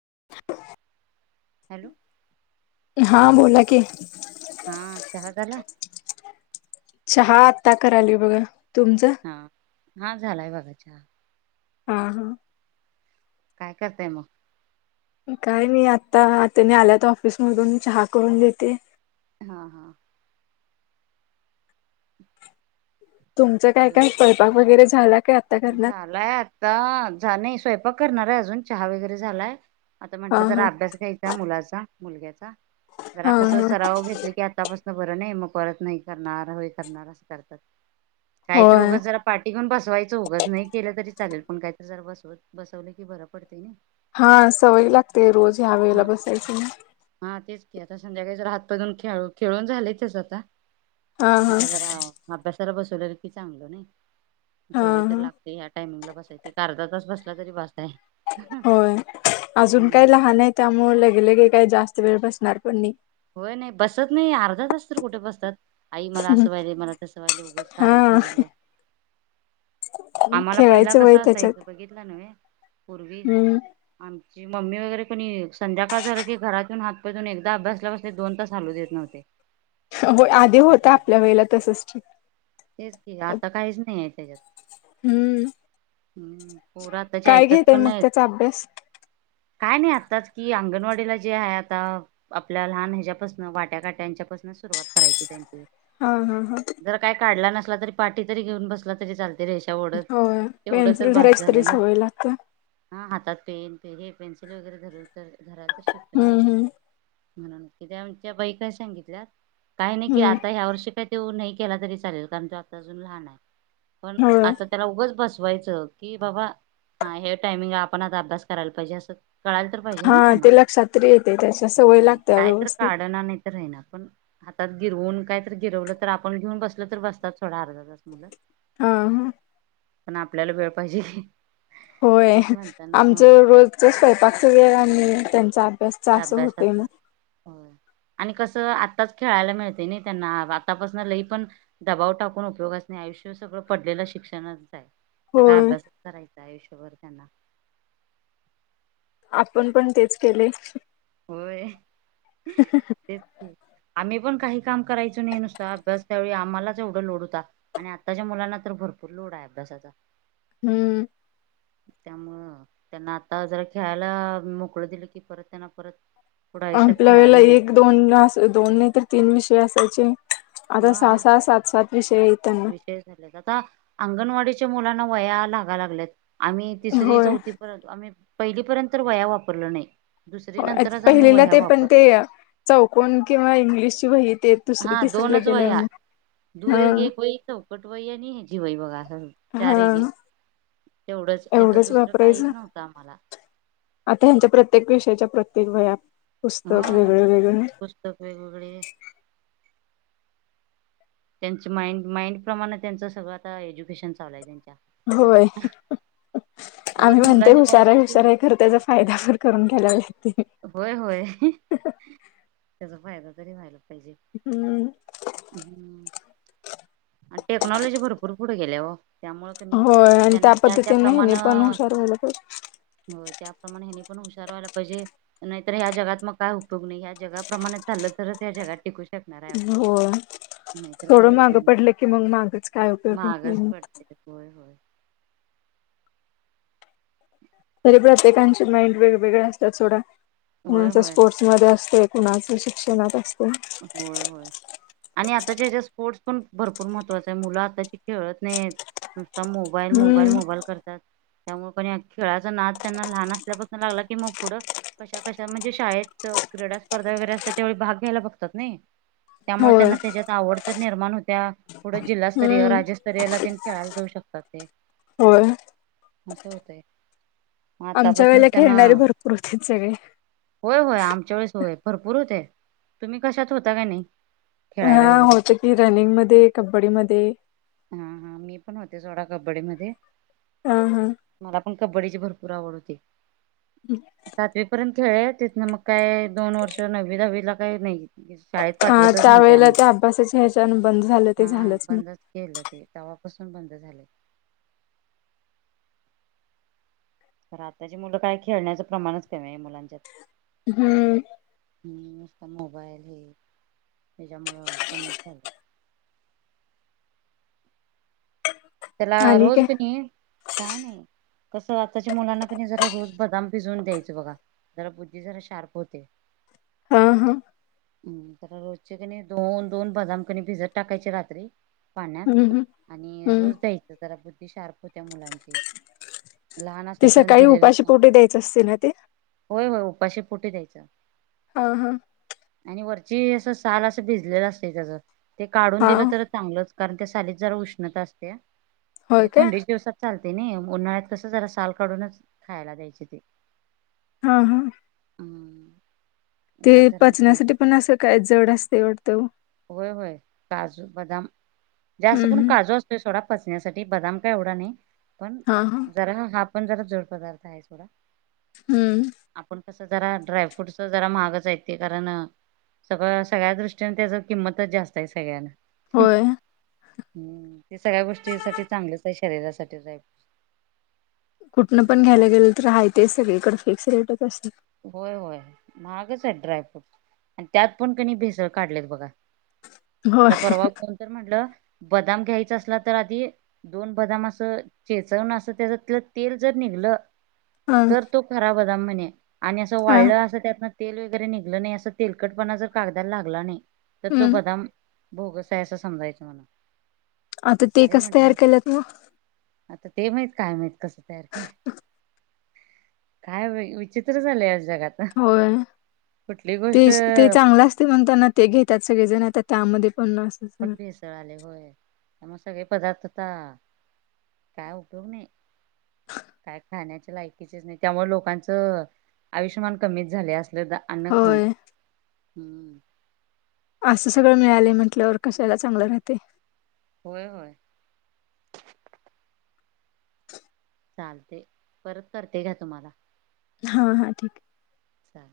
[unintelligible] Hello हा बोला की हा चहा झाला चहा आत्ता कराली बघा तुमचं हा हा झालाय बघा हं हा काय करतय मग काय नाही आता त्यांनी आल्यात ऑफिस मधून चहा करून देते हा तुमचं काय काय स्वयंपाक वगैरे झाला काय आत्ता करणार झालाय आता झा नाही स्वयंपाक करणार आहे अजून चहा वगैरे झालाय आता हा म्हंटलं जरा हा अभ्यास घ्यायचा मुलाचा मुलग्याचा जरा हा कस हा सराव घेतले की आतापसून बरं नाही मग परत नाही करणार हो करणार असं करतात काही तर होय उघच जरा पाठी घेऊन बसवायच दोघच नाही केलं तरी चालेल पण काहीतरी जरा बसव बसवले की बरं पडते ना हा सवय लागते रोज ह्या हा वेळेला बसायच हा तेच आता संध्याकाळी जर हातपजून खेळ खेळून झालेचच आता हा हा आता जरा अभ्यास बसवले की चांगलं नाही हा सवय तर हा लागते ह टायमिंगला बसायची कारजातच बस [unintelligible] होय अजून हम्म. काही लहान नाही आहे त्यामुळेळ लगेलगे काय जास्त वेळ बसणार पण [unintelligible] होय नाही बसत नाही, अर्धा तास तर कुठे बसतात. आई मला, असं व्हाले मला तसं व्हायले, उगंच कारण हा सांगत बस, आम्हाला पहिला खेळायचं वय कसा असायचं त्याच्यात बघितलं. [unintelligible] हम्म [unintelligible] मम्मी वगैरे पण येईल, संध्याकाळ झालं की घरातून हातपाय धुऊन एकदा अभ्यासला बस दोन तास हलू देत नव्हते. हो आधी होता, झाले आपल्या वेळेला तसच ठीक. तेच की आता काहीच नाही आहे त्याच्यात. हम्म हम्म पोर, आताचे काय ऐकत घेतय पण मग नाहीत. त्याचा अभ्यास काय नाही आत्ताच की अंगणवाडीला जे आहे, आता आपल्याला लहान ह्यापासन वाट्या, काट्यांच्या पासूनच सुरवात करायची. हं हं हं जर काय काढला नसला तरी पाठी तरी घऊन, बसला तरी चाल. ते रेषा ओढत होय एवढं तर पेन्सिल भास धरायची तरी झालं, ना सवय लागते हा हातात पेन, [unintelligible] पेन्सिल वगैरे धरायला तर शिकतंय हम्म ना. हम्म म्हणून क आच्या बाईका सांगितल्या काही नाही की हम्म आता ह्या वर्षी काही तो नाही केला तरी चालेल कारण तो, अजून लहान आहे, पण होय आता त्याला उग बस, [unintelligible] की बाबा हा हे टायमिंग आपण आता अभ्यास करायला पाहिजे असं, कळायला तर पाहिजे हा ना त्यांना ते लक्षात्री येते त्याच्या हा सवयीला काय तर काढणार नाही तर राही ना, हातात गिरवून काय, तर गिरवलं तर आपण घेऊन बसल तर बसतात थोडा अर्धा तास हा हा पण आपल्याला वेळ पाहिजे. होय, तेच म्हणतानाच मग आमचं रोजच स्वयंपाकच वे आम्ही त्यांचा अभ्यासचा असं होतय मग अभ्यासाात आणि कसं, आताच खेळायला मिळते नाही, त्यांना आतापासून लई पण दबाव टाकून उपयोगच नाही, आयुष्य सगळं पडले आहे. शिक्षणात, सग होय अभ्यासच करायचा आयुष्यभर त्यांना, आपण पण तेच केले. होय तेच आम्ही पण काही, काम कराचं नाही, नुसत अभ्यास त्यावे आम्हालाच एवढा लोड होता, आणि आताच्या मुलांना तर भरपूर लोड आहे, अभ्यास [unintelligible] हम्म त्यामुळं त्यांना आता, जरा खेळायला मोकळ दिलं कि परत त्यांना परत, पुढं आयुष्यात आपल्या खेळायला वेळेला एक मिळते. दोन दोन नाही, तर तीन विषय असायचे. आता सहा हा सहा सात सात विषय आहेत त्यांना विशे झा आता अंगणवाडी, मुलांना वया लागा लागल्यात, आम्ही तिसरी होय चौथी पर्यंतआम्ही, पहिलीपर्यंत वहया वापरलं नाही. दुसरी हो नंतरच आम्ही पहिलेला वह्या ते पण ते वापरलय चौकन किंवा इंग्लिशची वही, ते दुसरी हा तिसरीला दोनच गेल्यावर वया, मग हा दूरे ग को त कटवयया नाही, ह जीवाई बघ हा चारे ग, तेवढंच नाही तर एवढंच दुसरं वापरायचं काहीच नव्हतं आम्हाला, आता हच्या प्रत्येक विषयाच्या प्रत्येक वहया, हा पुस्तक वेघगळे, त्यांच माइंड माइंड प्रमाणे, त्यांच सगळं आता एज्युकेशन चाललं आहे त्यां, होय आम्ही उगच म्हणते मुलांच्या हुशार आताची हुशार, कर त्याचा फायदा करून घ्यायला लागते. होय होय त्याचा फायदा तरी व्हायला. हम्म ह आणि टेक्नॉलॉजीभरपूर पुढे गेले ओ, त्यामुळे कणी होय आणि त्यांना त्या पद्धतीने त्याप्रमाण ह्यानी पण हुशार व्हायला हो त्याप्रमाणे हेनी पण हशार व्हायला पाहिजे. नाहीतर ह्या जगात मग काय उपयोग नाही, या् जगाप्रमाणे चाललं तरच या् जगात टिकू शकेल. शकणार आहे पाहिजे आपण होय नाहीतर काही थोडं माग उपयोग नाही पडलं की मग मागच काय उपयोग होत नाही मागच म पडते होय होय तरी प्रत्येकांचे माइंड वेगवेगळे असतात सोडा होय म्हण होय स्पोर्ट्स मध्ये असते. कुणाच शिक्षणात असतो. होय होय. आणि आताच्या हच्या स्पोर्ट्स पण भरपूर महत्त्वाच आहे, मुलं आताची खेळत नाही. आता मोबाईल मोबाईल हम्म मोबाईल करतात. त्यामुळे खेळाचा नाद त्यांना लहान असल्यापासून लागला की मग पुढं कशा कशा म्हणजे शाळेत क्रीडा स्पर्धा वगैरे असल्या त्यावेळी भाग घ्यायला बघतात नाही. त्यामुळे होय त्यांना त्याच्यात आवड तर निर्माण होत्या पुढे जिल्हास्तरीय हम्म राज्यस्तरीयला त्यां खेळायला जाऊ शकता. ते होय. असं होतय. आमच्या वेळेला आतापासूनच त्यांना खेळणारे भरपूर होते सगळे होय होय आमच्या वेळेस होय. भरपूर होते तुम्ही कशात होता का नाही. खेळायला हा वगैरे होत की रनिंग मध्ये, कबड्डी मध्ये, हा हा मी पण होते सोडा कबड्डी मध्ये, ह हा कब्डीची भरपूर आवड होती सातवी पर्यंत. खेळ तिथनं मग काय दोन वर्ष नवी दहावीला काही नाही शाळेत हा पाठवतच त्या नव्हते वेळेला आम्हाला. त्या अभ्यासाचे ह्याचने बंद झालं ते हा झालंच ना, बंदच ते तवापसून बंद झाले. आताची मुलं काय खेळण्याचं प्रमाणच कमी मुलांच्या हम्म हम् नसत मोबाईल हे हच्यामुळं कमीच झालं. त्याला आणि रोज काय कणी काय नाही. कसं आताच्या मुलांना क जरा रोज बदाम पिजवून द्यायचं बघा जरा बुद्धी जरा शार्प होते. हा हा हम्म तर रोजचे कणी दोन दोन बदाम कणी भिजत टाकायचे रात्री, हम्म पाण्यात हम्म आणि हम्म रोज दयचं जरा बुद्धी शार्प होत्या मुलांची लहान ते असेपर्यंत सकाळी दिलेलंच उपाशी पोटी नव्हतं द्यायच असते ना ते, उपाशीपोटी द्यायच. हा हा वरची अस साल असं भिजलेलं असते त्या ते काढून हा दिलं तर चांगलंच कारण त्या सालीत जरा उष्णता असते होय म्हणजे काय थंडीच्या दिवसात चालते. ते नाही उन्हाळ्यात कस जरा साल काढूनच खायला द्यायचे ते, हा हा हम्म ते त्यात जरा पचनासाठी उष्णता पण असं काय जड असते वाटतं. होय होय काजू बदाम जास्त हम्म करून हम्म काजू असतोय सोडा. [inaudible] बदाम का एवा नाही पण हा हा ज हा आपण जरा जोड पदार्थ आहे सोडा हम्म आपण. कस जरा ड्रायफ्रूटच जरा महागच येत कारण, सगळं सगळ्या दृष्टीने त्याच किंमतच जास्त आहे. सगळ्यांना होय. हम्म ते सगळ्या गोष्टीसाठी चांगलीच आहे शरीरासाठीच आहे. कुठनं पण घ्यायला गेलं तर आहे ते सगळी इकड फिक्स रेटच असते. होय होय महागच आहे ड्रायफ्रूट आणि त्यात पण कणी भेसळ काढलेत बघा होय आता परवा कोणत म्हंटलं बदाम घ्यायचा असला तर आधी दोन बदाम असं चेचवून असं त्याच्यातलं तेल जर निघलं हा तर तो खराब होदा म्हणे आणि असं हा वाढलं असं त्यातन तेल वगैरे निघलं नाही असं तेलकटपणा जर कागदाला लागला नाही तर तो हम्म बदाम बोगस आहे असं समजायचं मला आता ते अरे कसं तयार म्हंटलं केलं त आता ते माहित काय माहित कसं तरख काय विचित झाज होय गोष्ट ते ते चांगलं असते म्हणताना ते घेतात सगळेजण आ पण भेसळ आले होय त्या मग सगळे पदार्थता काय उपयोग नाही काय खाण्याच्या लायकीचेच नाही त्यामुळे लोकांचं आयुष्यमान कमीच झाले असत हृदा अन्न खाऊन होय ह असं सगळं मिळाले म्हटल्यावर कशाला चांगलं राहते होय होय चालते परत करते घ तुम्हाला हा हा ठीक चा